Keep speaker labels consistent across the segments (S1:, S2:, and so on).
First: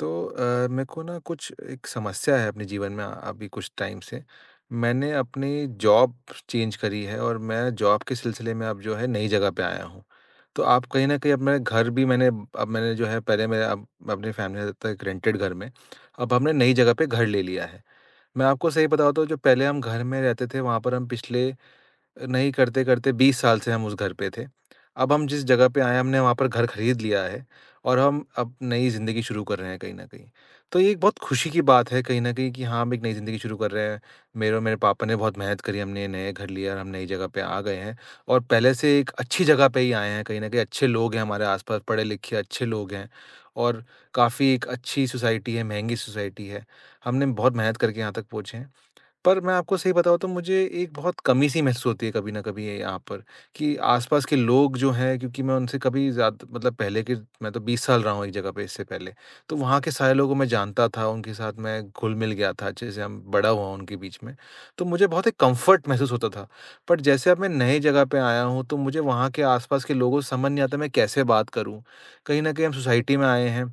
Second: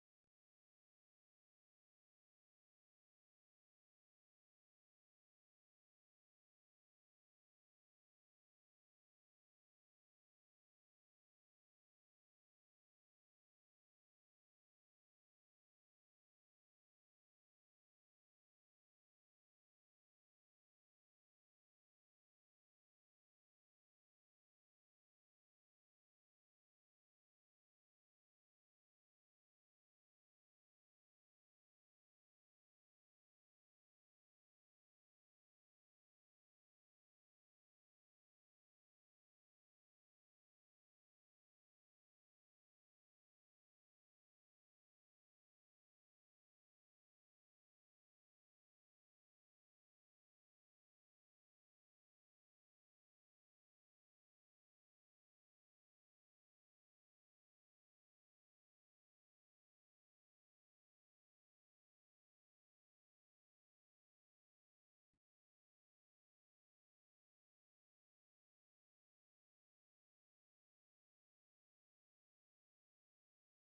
S1: तो मेरे को ना कुछ एक समस्या है अपने जीवन में अभी कुछ टाइम से। मैंने अपनी जॉब चेंज करी है और मैं जॉब के सिलसिले में अब जो है नई जगह पे आया हूँ। तो आप कहीं न कहीं, अब मेरा घर भी मैंने, अब मैंने जो है, पहले मैं, अब अपनी फैमिली के साथ था एक रेंटेड घर में, अब हमने नई जगह पे घर ले लिया है। मैं आपको सही बताऊँ तो, जो पहले हम घर में रहते थे, वहाँ पर हम पिछले, नहीं, करते-करते 20 साल से हम उस घर पे थे। अब हम जिस जगह पे आए हैं, हमने वहाँ पर घर खरीद लिया है और हम अब नई ज़िंदगी शुरू कर रहे हैं कहीं न कहीं। तो ये एक बहुत खुशी की बात है कहीं न कहीं कि हाँ, हम एक नई ज़िंदगी शुरू कर रहे हैं। मेरे और मेरे पापा ने बहुत मेहनत करी, हमने नए घर लिया और हम नई जगह पे आ गए हैं और पहले से एक अच्छी जगह पे ही आए हैं कहीं न कहीं। अच्छे लोग हैं हमारे आस-पास, पढ़े-लिखे अच्छे लोग हैं और काफ़ी एक अच्छी सोसाइटी है, महँगी सोसाइटी है। हमने बहुत मेहनत करके यहाँ तक पहुँचे हैं। पर मैं आपको सही बताऊँ तो मुझे एक बहुत कमी-सी महसूस होती है कभी न कभी ये यहाँ पर, कि आस-पास के लोग जो हैं, क्योंकि मैं उनसे कभी ज़्यादा मतलब, पहले के, मैं तो 20 साल रहा हूँ एक जगह पे इससे पहले। तो वहाँ के सारे लोगों को मैं जानता था, उनके साथ मैं घुल-मिल गया था, अच्छे से हम बड़ा हुआ उनके बीच में। तो मुझे बहुत एक कम्फ़र्ट महसूस होता था। बट जैसे अब मैं नए जगह पे आया हूँ, तो मुझे वहाँ के आस-पास के लोगों से समझ नहीं आता, मैं कैसे बात करूँ? कहीं न कहीं हम सोसाइटी में आए हैं,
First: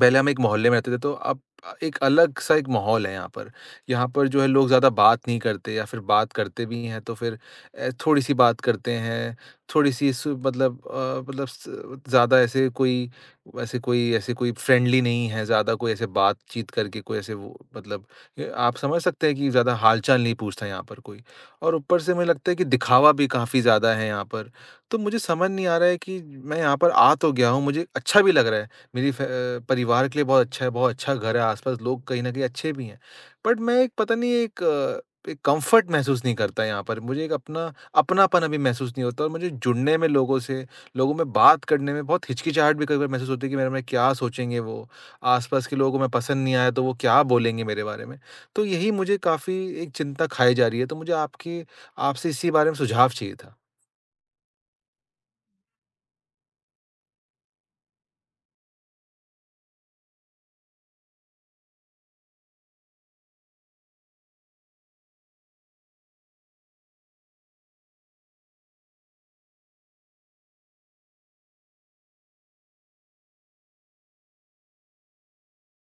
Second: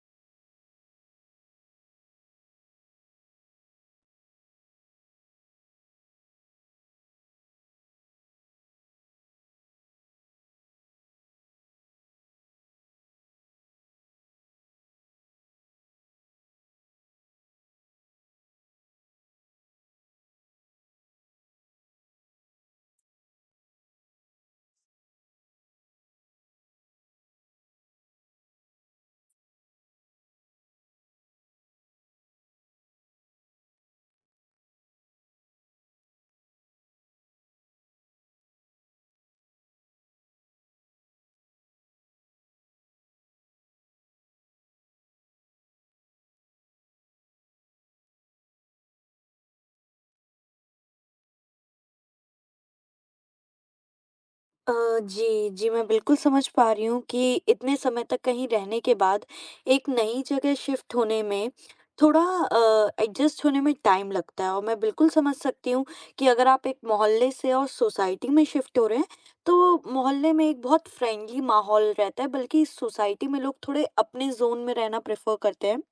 S1: पहले हम एक मोहल्ले में रहते थे, तो अब एक अलग सा एक माहौल है यहाँ पर। यहाँ पर जो है, लोग ज़्यादा बात नहीं करते, या फिर बात करते भी हैं तो फिर थोड़ी सी बात करते हैं, थोड़ी सी सु- मतलब अ, मतलब स- ज़्यादा ऐसे कोई फ्रेंडली नहीं है, ज़्यादा कोई ऐसे बातचीत करके कोई ऐसे वो, मतलब, ये आप समझ सकते हैं कि ज़्यादा हालचाल नहीं पूछता यहाँ पर कोई। और ऊपर से मुझे लगता है कि दिखावा भी काफ़ी ज़्यादा है यहाँ पर। तो मुझे समझ नहीं आ रहा है कि मैं यहाँ पर आ तो गया हूँ, मुझे अच्छा भी लग रहा है, मेरी परिवार के लिए बहुत अच्छा है, बहुत अच्छा घर है, आस-पास लोग कहीं न कहीं अच्छे भी हैं। बट मैं एक, पता नहीं, एक कम्फ़र्ट महसूस नहीं करता यहाँ पर, मुझे एक अपना, अपनापन अभी महसूस नहीं होता, और मुझे जुड़ने में लोगों से, लोगों में बात करने में बहुत हिचकिचाहट भी कई-कई महसूस होती है कि मेरे में क्या सोचेंगे वो? आस-पास के लोगों को मैं पसंद नहीं आया तो वो क्या बोलेंगे मेरे बारे में? तो यही मुझे काफ़ी एक चिंता खाई जा रही है, तो मुझे आपकी आपसे इसी बारे में सुझाव चाहिए था।
S2: अ, जी, जी, मैं बिल्कुल समझ पा रही हूँ कि इतने समय तक कहीं रहने के बाद एक नई जगह शिफ्ट होने में थोड़ा एडजस्ट होने में टाइम लगता है। और मैं बिल्कुल समझ सकती हूँ कि अगर आप एक मोहल्ले से और सोसाइटी में शिफ्ट हो रहे हैं, तो मोहल्ले में एक बहुत फ्रेंडली माहौल रहता है, बल्कि इस सोसाइटी में लोग थोड़े अपने ज़ोन में रहना प्रेफ़र करते हैं।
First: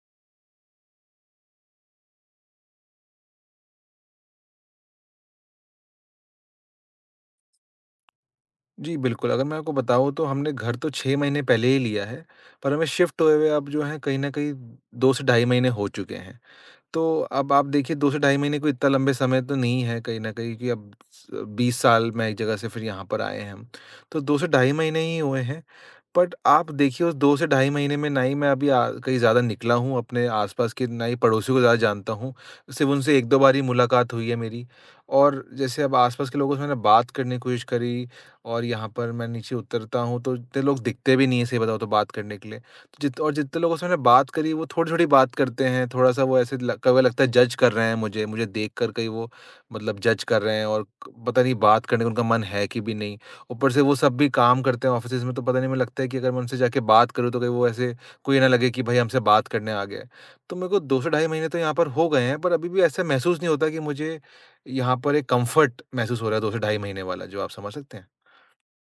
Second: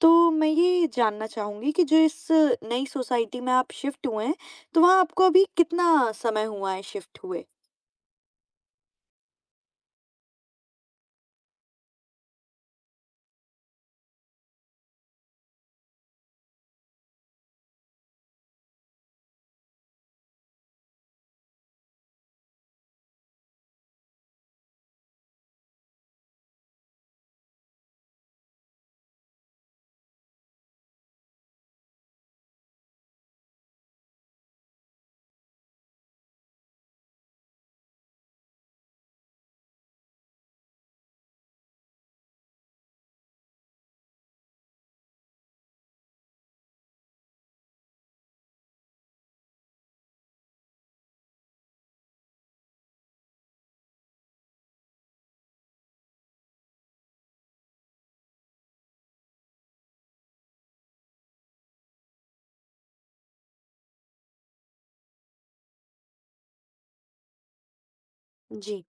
S2: तो मैं ये जानना चाहूँगी कि जो इस नई सोसाइटी में आप शिफ्ट हुए हैं, तो वहाँ आपको अभी कितना समय हुआ है शिफ्ट हुए?
S1: जी, बिल्कुल, अगर मैं आपको बताऊँ तो हमने घर तो 6 महीने पहले ही लिया है, पर हमें शिफ्ट हुए हुए अब जो है कहीं न कहीं 2 से ढाई महीने हो चुके हैं। तो अब आप देखिए, 2 से ढाई महीने कोई इतना लंबे समय तो नहीं है कहीं न कहीं, कि अब स 20 साल में एक जगह से फिर यहाँ पर आए हैं हम। तो 2 से ढाई महीने ही हुए हैं, बट आप देखिए उस 2 से ढाई महीने में ना ही मैं अभी आ कहीं ज़्यादा निकला हूँ अपने आस-पास के, ना ही पड़ोसियों को ज़्यादा जानता हूँ। सिर्फ़ उनसे 1-2 बार ही मुलाकात हुई है मेरी, और जैसे अब आस-पास के लोगों से मैंने बात करने की कोशिश करी, और यहाँ पर मैं नीचे उतरता हूँ तो इतने लोग दिखते भी नहीं हैं, सही बताऊँ तो, बात करने के लिए। जितने लोगों से मैंने बात करी वो थोड़ी-थोड़ी बात करते हैं, थोड़ा-सा वो ऐसे ल कभी लगता है जज कर रहे हैं मुझे, मुझे देख कर कहीं वो, मतलब, जज कर रहे हैं, और क पता नहीं बात करने का उनका मन है कि भी नहीं। ऊपर से वो सब भी काम करते हैं ऑफ़िसेज़ में, तो पता नहीं, मुझे लगता है कि अगर मैं उनसे जाके बात करूँ तो कहीं वो ऐसे कोई ना लगे कि भई हमसे बात करने आ गया है। तो मेरे को 2 से ढाई महीने तो यहाँ पर हो गए हैं, पर अभी भी ऐसा महसूस नहीं होता कि मुझे यहाँ पर एक कम्फ़र्ट महसूस हो रहा है 2 से ढाई महीने वाला, जो आप समझ सकते हैं?
S2: जी।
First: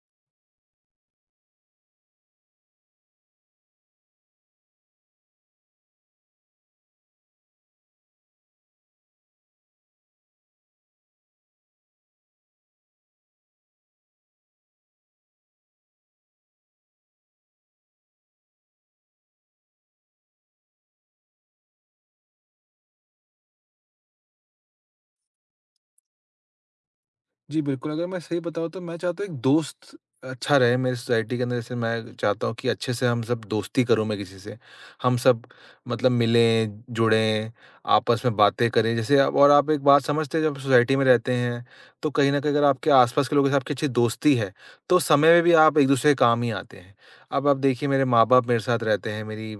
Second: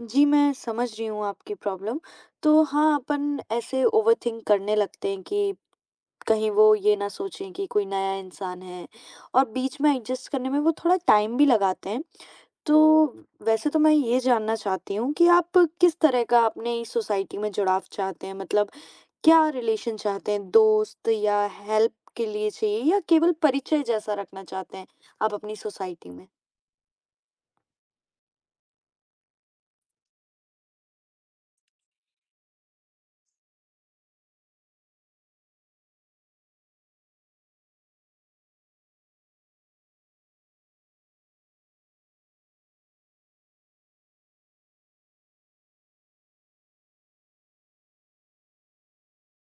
S2: जी, मैं समझ रही हूँ आपकी प्रॉब्लम। तो हाँ, अपन ऐसे ओवरथिंक करने लगते हैं कि कहीं वो ये ना सोचें कि कोई नया इंसान है, और बीच में एडजस्ट करने में वो थोड़ा टाइम भी लगाते हैं। तो वैसे तो मैं ये जानना चाहती हूँ कि आप किस तरह का अपने इस सोसाइटी में जुड़ाव चाहते हैं? मतलब क्या रिलेशन चाहते हैं? दोस्त या हेल्प के लिए चाहिए, या केवल परिचय जैसा रखना चाहते हैं आप अपनी सोसाइटी में?
S1: जी, बिल्कुल, अगर मैं सही बताऊँ तो मैं चाहता हूँ एक दोस्त अच्छा रहे मेरी सोसाइटी के अंदर, जैसे मैं चाहता हूँ कि अच्छे से हम सब दोस्ती करूँ, मैं किसी से। हम सब, मतलब, मिलें, जुड़ें, आपस में बातें करें, जैसे आप, और आप एक बात समझते हैं, जब सोसाइटी में रहते हैं, तो कहीं न कहीं अगर आपके आस-पास के लोगों के साथ आपकी अच्छी दोस्ती है, तो समय में भी आप एक-दूसरे के काम ही आते हैं। अब आप देखिए, मेरे माँ-बाप मेरे साथ रहते हैं, मेरी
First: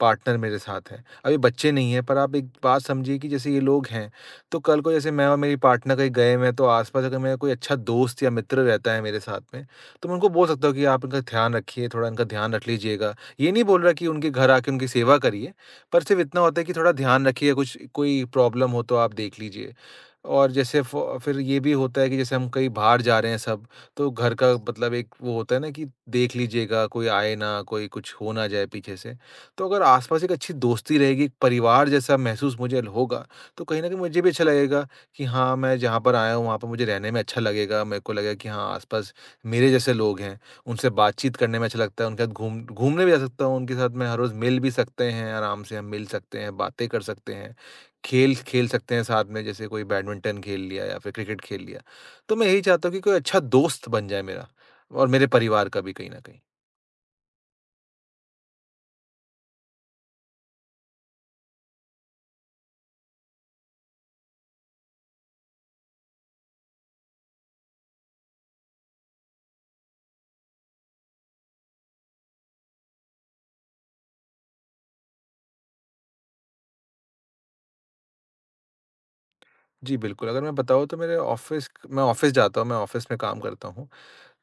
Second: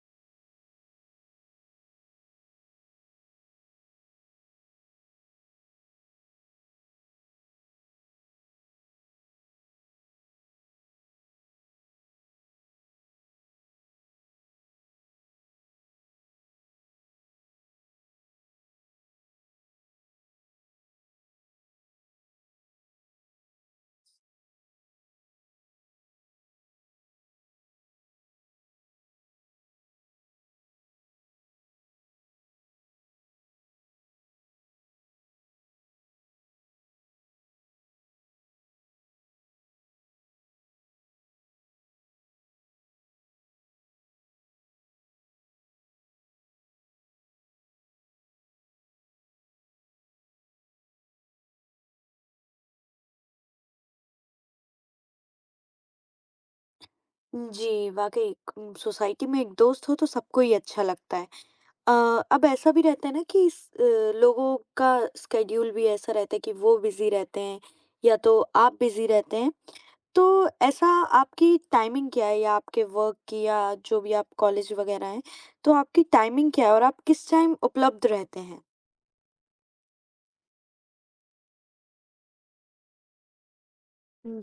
S1: पार्टनर मेरे साथ है। अभी बच्चे नहीं हैं, पर आप एक बात समझिए कि जैसे ये लोग हैं, तो कल को जैसे मैं और मेरी पार्टनर कहीं गए हुए हैं, तो आसपास अगर मेरा कोई अच्छा दोस्त या मित्र रहता है मेरे साथ में, तो मैं उनको बोल सकता हूँ कि आप इनका ध्यान रखिए, थोड़ा इनका ध्यान रख लीजिएगा। ये नहीं बोल रहा कि उनके घर आके उनकी सेवा करिए, पर सिर्फ़ इतना होता है कि थोड़ा ध्यान रखिए, कुछ कोई प्रॉब्लम हो तो आप देख लीजिए। और जैसे फ़ो फिर ये भी होता है कि जैसे हम कहीं बाहर जा रहे हैं सब, तो घर का मतलब एक वो होता है ना, कि देख लीजिएगा, कोई आए ना, कोई कुछ हो ना जाए पीछे से। तो अगर आसपास एक अच्छी दोस्ती रहेगी, एक परिवार जैसा महसूस मुझे होगा, तो कहीं न कहीं मुझे भी अच्छा लगेगा कि हाँ, मैं जहाँ पर आया हूँ, वहाँ पर मुझे रहने में अच्छा लगेगा। मेरे को लगेगा कि हाँ, आस-पास मेरे जैसे लोग हैं, उनसे बातचीत करने में अच्छा लगता है, उनके साथ घूम, घूमने भी जा सकता हूँ, उनके साथ मैं हर रोज़ मिल भी सकते हैं, आराम से हम मिल सकते हैं, बातें कर सकते हैं, खेल, खेल सकते हैं साथ में, जैसे कोई बैडमिंटन खेल लिया या फिर क्रिकेट खेल लिया। तो मैं यही चाहता हूँ कि कोई अच्छा दोस्त बन जाए मेरा और मेरे परिवार का भी कहीं न कहीं।
S2: जी, वाक़ई क सोसाइटी में एक दोस्त हो तो सबको ही अच्छा लगता है। अ, अब ऐसा भी रहता है ना कि लोगों का स्केड्यूल भी ऐसा रहता है कि वो बिजी रहते हैं, या तो आप बिजी रहते हैं, तो ऐसा आपकी टाइमिंग क्या है, या आपके वर्क की, या जो भी आप कॉलेज वगैरह हैं, तो आपकी टाइमिंग क्या है और आप किस टाइम उपलब्ध रहते हैं?
S1: जी, बिल्कुल, अगर मैं बताऊँ तो मेरे ऑफ़िस मैं ऑफ़िस जाता हूँ, मैं ऑफ़िस में काम करता हूँ।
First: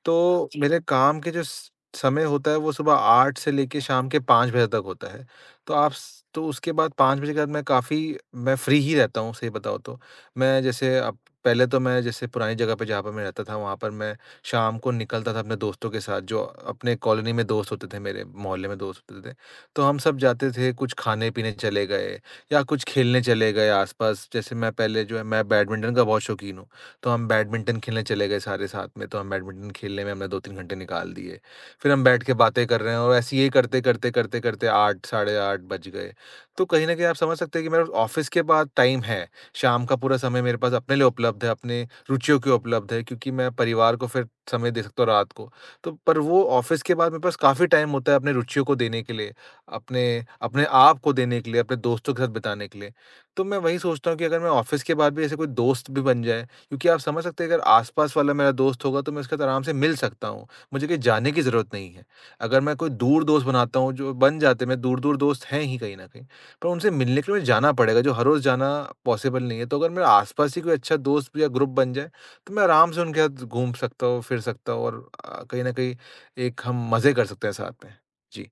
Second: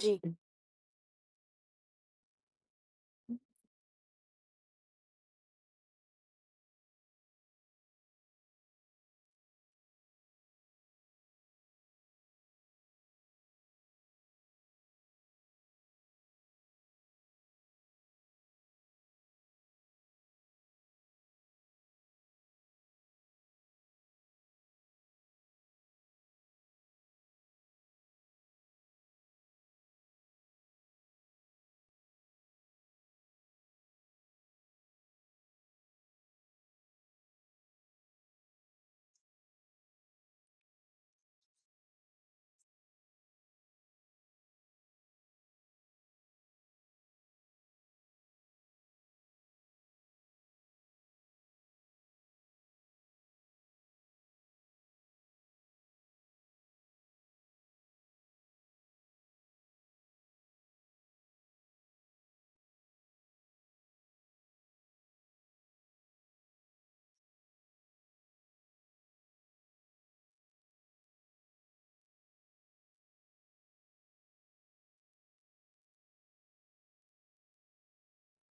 S2: जी,
S1: तो मेरे काम के जो स समय होता है वो सुबह 8 से लेके शाम के 5 बजे तक होता है। तो आप स तो उसके बाद 5 बजे के बाद मैं काफ़ी मैं फ्री ही रहता हूँ, सही बताऊँ तो। मैं जैसे अब, पहले तो मैं जैसे पुरानी जगह पे जहाँ पे मैं रहता था, वहाँ पर मैं शाम को निकलता था अपने दोस्तों के साथ, जो अपने कॉलोनी में दोस्त होते थे, मेरे मोहल्ले में दोस्त होते थे। तो हम सब जाते थे, कुछ खाने-पीने चले गए या कुछ खेलने चले गए आस-पास। जैसे मैं पहले जो है, मैं बैडमिंटन का बहुत शौकीन हूँ। तो हम बैडमिंटन खेलने चले गए सारे साथ में, तो हम बैडमिंटन खेलने में हमने 2-3 घंटे निकाल दिए। फिर हम बैठ के बातें कर रहे हैं, और ऐसे ही करते, करते, करते, करते 8, साढ़े 8 बज गए। तो कहीं न कहीं आप समझ सकते हैं कि मेरा ऑफ़िस के बाद टाइम है, शाम का पूरा समय मेरे पास अपने लिए उपलब्ध है, अपने रुचियों के उपलब्ध है, क्योंकि मैं परिवार को फिर समय दे सकता हूँ रात को। तो पर वो ऑफ़िस के बाद मेरे पास काफ़ी टाइम होता है अपने रुचियों को देने के लिए, अपने अपने आप को देने के लिए, अपने दोस्तों के साथ बिताने के लिए। तो मैं वही सोचता हूँ कि अगर मैं ऑफ़िस के बाद भी ऐसे कोई दोस्त भी बन जाए, क्योंकि आप समझ सकते हैं, अगर आसपास वाला मेरा दोस्त होगा तो मैं उसके साथ आराम से मिल सकता हूँ। मुझे कहीं जाने की ज़रूरत नहीं है। अगर मैं कोई दूर दोस्त बनाता हूँ, जो बन जाते हैं मेरे दूर-दूर दोस्त हैं ही कहीं न कहीं, पर उनसे मिलने के लिए मुझे जाना पड़ेगा, जो हर रोज़ जाना पॉसिबल नहीं है। तो अगर मेरे आसपास ही कोई अच्छा दोस्त या ग्रुप बन जाए, तो मैं आराम से उनके साथ घूम सकता हूँ, फिर सकता हूँ, और कहीं न कहीं एक हम मज़े कर सकते हैं साथ में। जी।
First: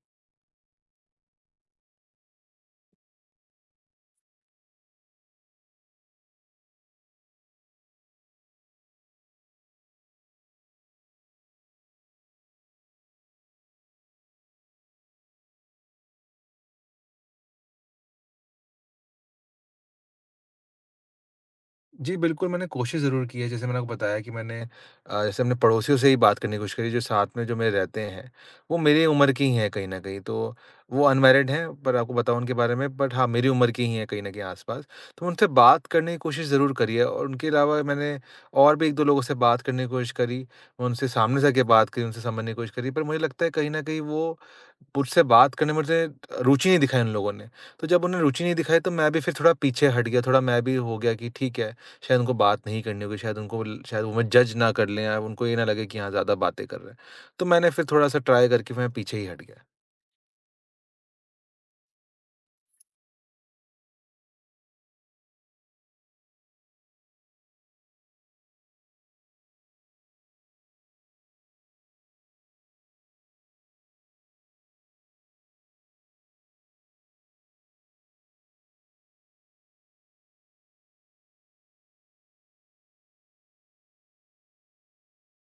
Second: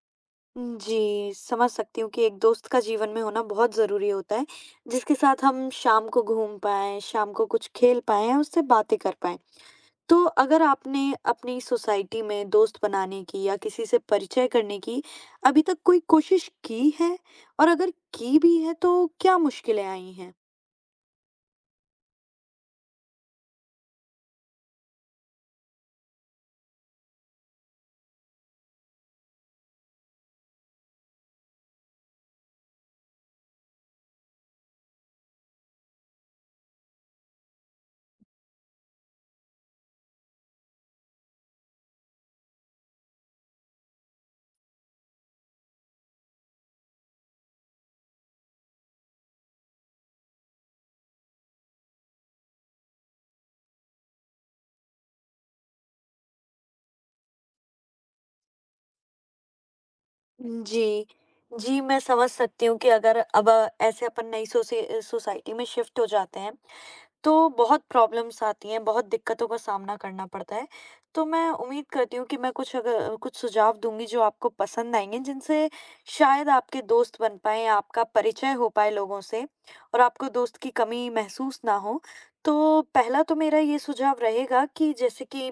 S2: जी, समझ सकती हूँ कि एक दोस्त का जीवन में होना बहुत ज़रूरी होता है, जिसके साथ हम शाम को घूम पाएं, शाम को कुछ खेल पाएं, या उससे बातें कर पाएं। तो अगर आपने अपनी सोसाइटी में दोस्त बनाने की या किसी से परिचय करने की अभी तक कोई कोशिश की है, और अगर की भी है, तो क्या मुश्किलें आई हैं?
S1: जी, बिल्कुल, मैंने कोशिश ज़रूर की है। जैसे मैंने आपको बताया कि मैंने जैसे अपने पड़ोसियों से ही बात करने की कोशिश करी, जो साथ में जो मेरे रहते हैं, वो मेरी उम्र की ही हैं कहीं न कहीं। तो वो अनमैरिड हैं, पर आपको बताऊँ उनके बारे में, बट हाँ, मेरी उम्र की ही हैं कहीं न कहीं आस-पास। तो उनसे बात करने की कोशिश ज़रूर करी है, और उनके अलावा मैंने और भी 1-2 लोगों से बात करने की कोशिश करी, उनसे सामने से आके बात करी, उनसे समझने की कोशिश करी, पर मुझे लगता है कहीं न कहीं वो मुझसे बात करने में मुझे रुचि नहीं दिखाई उन लोगों ने। तो जब उन्हें रुचि नहीं दिखाई, तो मैं भी फिर थोड़ा पीछे हट गया, थोड़ा मैं भी हो गया कि ठीक है, शायद उनको बात नहीं करनी होगी, शायद उनको ल शायद वो हमें जज ना कर लें, या उनको ये ना लगे कि हाँ, ज़्यादा बातें कर रहे हैं। तो मैंने फिर थोड़ा-सा ट्राई करके मैं पीछे ही हट गया।
S2: जी, जी, मैं समझ सकती हूँ कि अगर अब ऐसे अपन नई सोसे सोसाइटी में शिफ्ट हो जाते हैं, तो बहुत प्रॉब्लम्स आती हैं, बहुत दिक्कतों का सामना करना पड़ता है। तो मैं उम्मीद करती हूँ कि मैं कुछ अगर कुछ सुझाव दूँगी जो आपको पसंद आएँगे, जिनसे शायद आपके दोस्त बन पाएँ, आपका परिचय हो पाए लोगों से, और आपको दोस्त की कमी महसूस ना हो। तो पहला तो मेरा ये सुझाव रहेगा कि जैसे कि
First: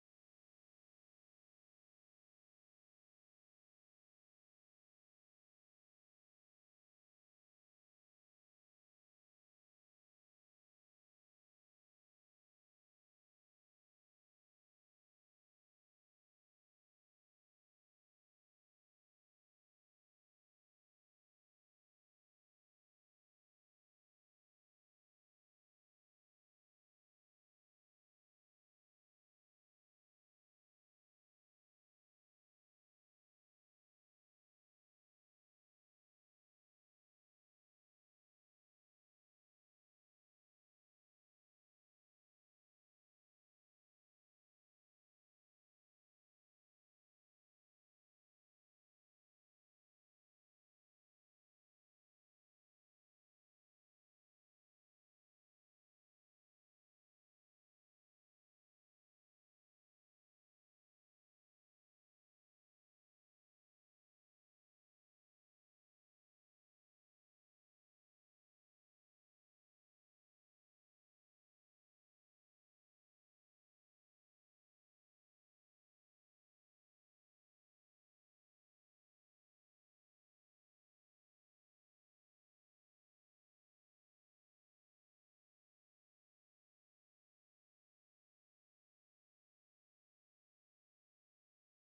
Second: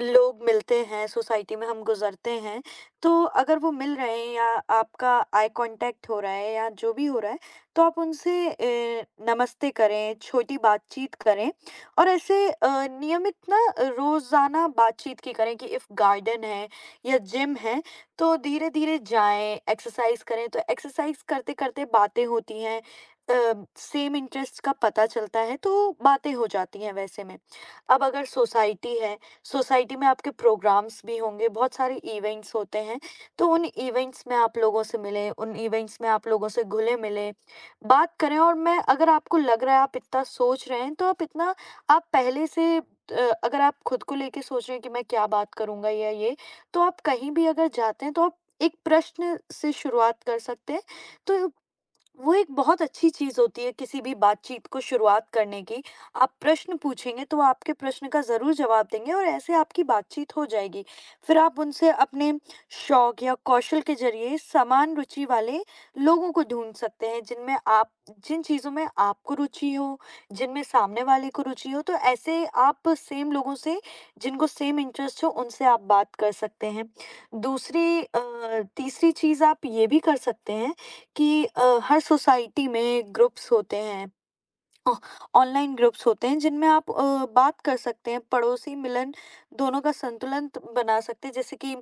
S2: लोग मिलते हैं, सोसाइटी में हम गुज़रते हैं, तो अगर वो मिल रहे हैं या आपका आई कॉन्टैक्ट हो रहा है या जो भी हो रहा है, तो आप उनसे नमस्ते करें, छोटी बातचीत करें, और ऐसे नियमित ना रोज़ाना बातचीत की करें कि इफ़ गार्डन है या जिम है, तो धीरे-धीरे जाएँ, एक्सरसाइज़ करें, तो एक्सरसाइज़ करते-करते बातें होती हैं। अ, सेम इंटरेस्ट का पता चलता है, तो बातें हो जाती हैं वैसे में। अब अगर सोसाइटी है, सोसाइटी में आपके प्रोग्राम्स भी होंगे, बहुत सारे इवेंट्स होते हैं, तो उन इवेंट्स में आप लोगों से मिलें, उन इवेंट्स में आप लोगों से घुले-मिले। बात करें, और मैं अगर आपको लग रहा है आप इतना सोच रहे हैं तो आप इतना आप पहले से अगर आप खुद को लेके सोच रहे हैं कि मैं क्या बात करूँगा या ये, तो आप कहीं भी अगर जाते हैं तो आप एक प्रश्न से शुरुआत कर सकते हैं। तो वो एक बहुत अच्छी चीज़ होती है किसी भी बातचीत को शुरुआत करने की। आप प्रश्न पूछेंगे तो वो आपके प्रश्न का ज़रूर जवाब देंगे, और ऐसे आपकी बातचीत हो जाएगी। फिर आप उनसे अपने शौक या कौशल के ज़रिए समान रुचि वाले लोगों को ढूँढ सकते हैं, जिनमें आप जिन चीज़ों में आपको रुचि हो, जिनमें सामने वाले को रुचि हो, तो ऐसे आप सेम लोगों से, जिनको सेम इंटरेस्ट हो, उनसे आप बात कर सकते हैं। तीसरी चीज़ आप ये भी कर सकते हैं कि हर सोसाइटी में ग्रुप्स होते हैं, अ, ऑनलाइन ग्रुप्स होते हैं, जिनमें आप बात कर सकते हैं, पड़ोसी मिलन दोनों का संतुलन बना सकते हैं, जैसे कि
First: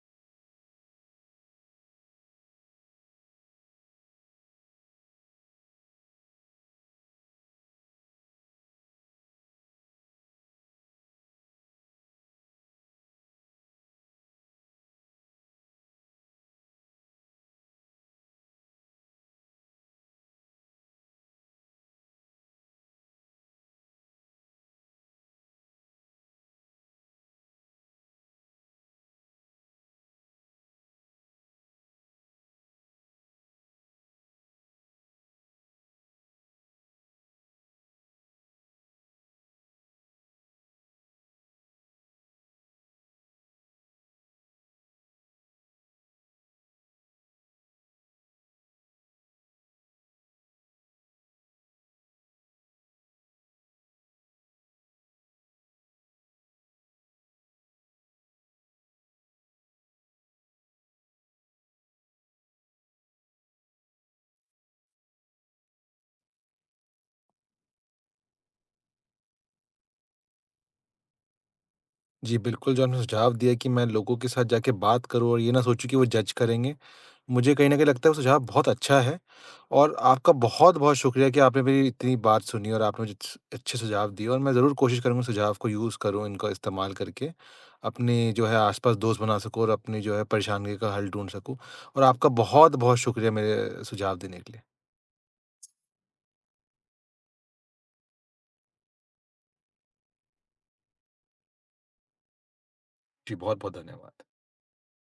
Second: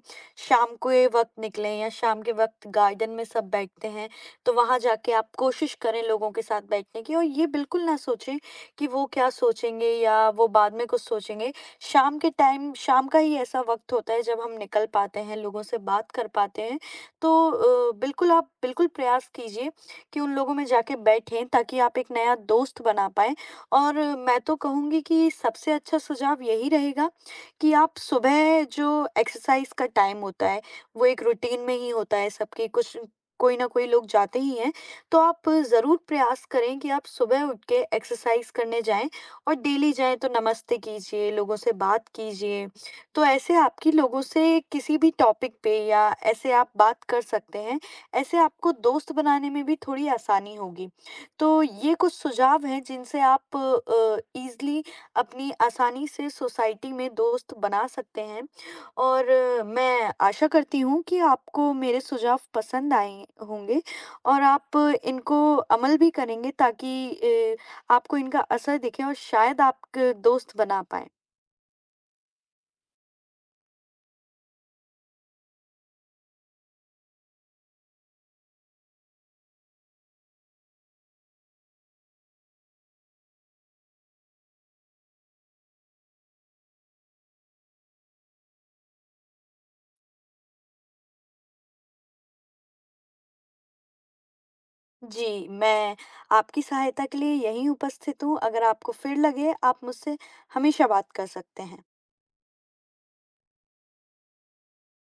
S2: शाम को ये वक्त निकलें, या शाम के वक्त गार्डन में सब बैठते हैं, तो वहां जाके आप कोशिश करें लोगों के साथ बैठने की, और ये बिल्कुल ना सोचें कि वो क्या सोचेंगे या वो बाद में कुछ सोचेंगे। शाम के टाइम, शाम का ही ऐसा वक्त होता है जब हम निकल पाते हैं, लोगों से बात कर पाते हैं। तो बिल्कुल आप बिल्कुल प्रयास कीजिए कि उन लोगों में जाके बैठें, ताकि आप एक नया दोस्त बना पाएँ। और मैं तो कहूँगी कि सबसे अच्छा सुझाव यही रहेगा कि आप सुबह जो एक्सरसाइज़ का टाइम होता है, वो एक रूटीन में ही होता है सबकी, कुछ कोई ना कोई लोग जाते ही हैं। तो आप ज़रूर प्रयास करें कि आप सुबह उठ के एक्सरसाइज़ करने जाएँ, और डेली जाएँ तो नमस्ते कीजिए, लोगों से बात कीजिए। तो ऐसे आपकी लोगों से किसी भी टॉपिक पे या ऐसे आप बात कर सकते हैं, ऐसे आपको दोस्त बनाने में भी थोड़ी आसानी होगी। तो ये कुछ सुझाव हैं जिनसे आप ईज़िली अपनी आसानी से सोसाइटी में दोस्त बना सकते हैं, और मैं आशा करती हूँ कि आपको मेरे सुझाव पसंद आए होंगे, और आप इनको अमल भी करेंगे, ताकि आपको इनका असर दिखे और शायद आप क दोस्त बना पाएँ।
S1: जी, बिल्कुल, जो आपने सुझाव दिया कि मैं लोगों के साथ जाके बात करूँ और ये ना सोचूँ कि वो जज करेंगे, मुझे कहीं न कहीं लगता है वो सुझाव बहुत अच्छा है। और आपका बहुत-बहुत शुक्रिया कि आपने मेरी इतनी बात सुनी और आपने मुझे अच्छे सुझाव दिए, और मैं ज़रूर कोशिश करूँगा सुझाव को यूज़ करूँ, इनका इस्तेमाल करके, अपने जो है आस-पास दोस्त बना सकूँ और अपनी जो है परेशानी का हल ढूँढ सकूँ, और आपका बहुत-बहुत शुक्रिया मेरे सुझाव देने के लिए।
S2: जी, मैं आपकी सहायता के लिए यहीं उपस्थित हूँ। अगर आपको फिर लगे, आप मुझसे हमेशा बात कर सकते हैं।
S1: जी, बहुत-बहुत धन्यवाद।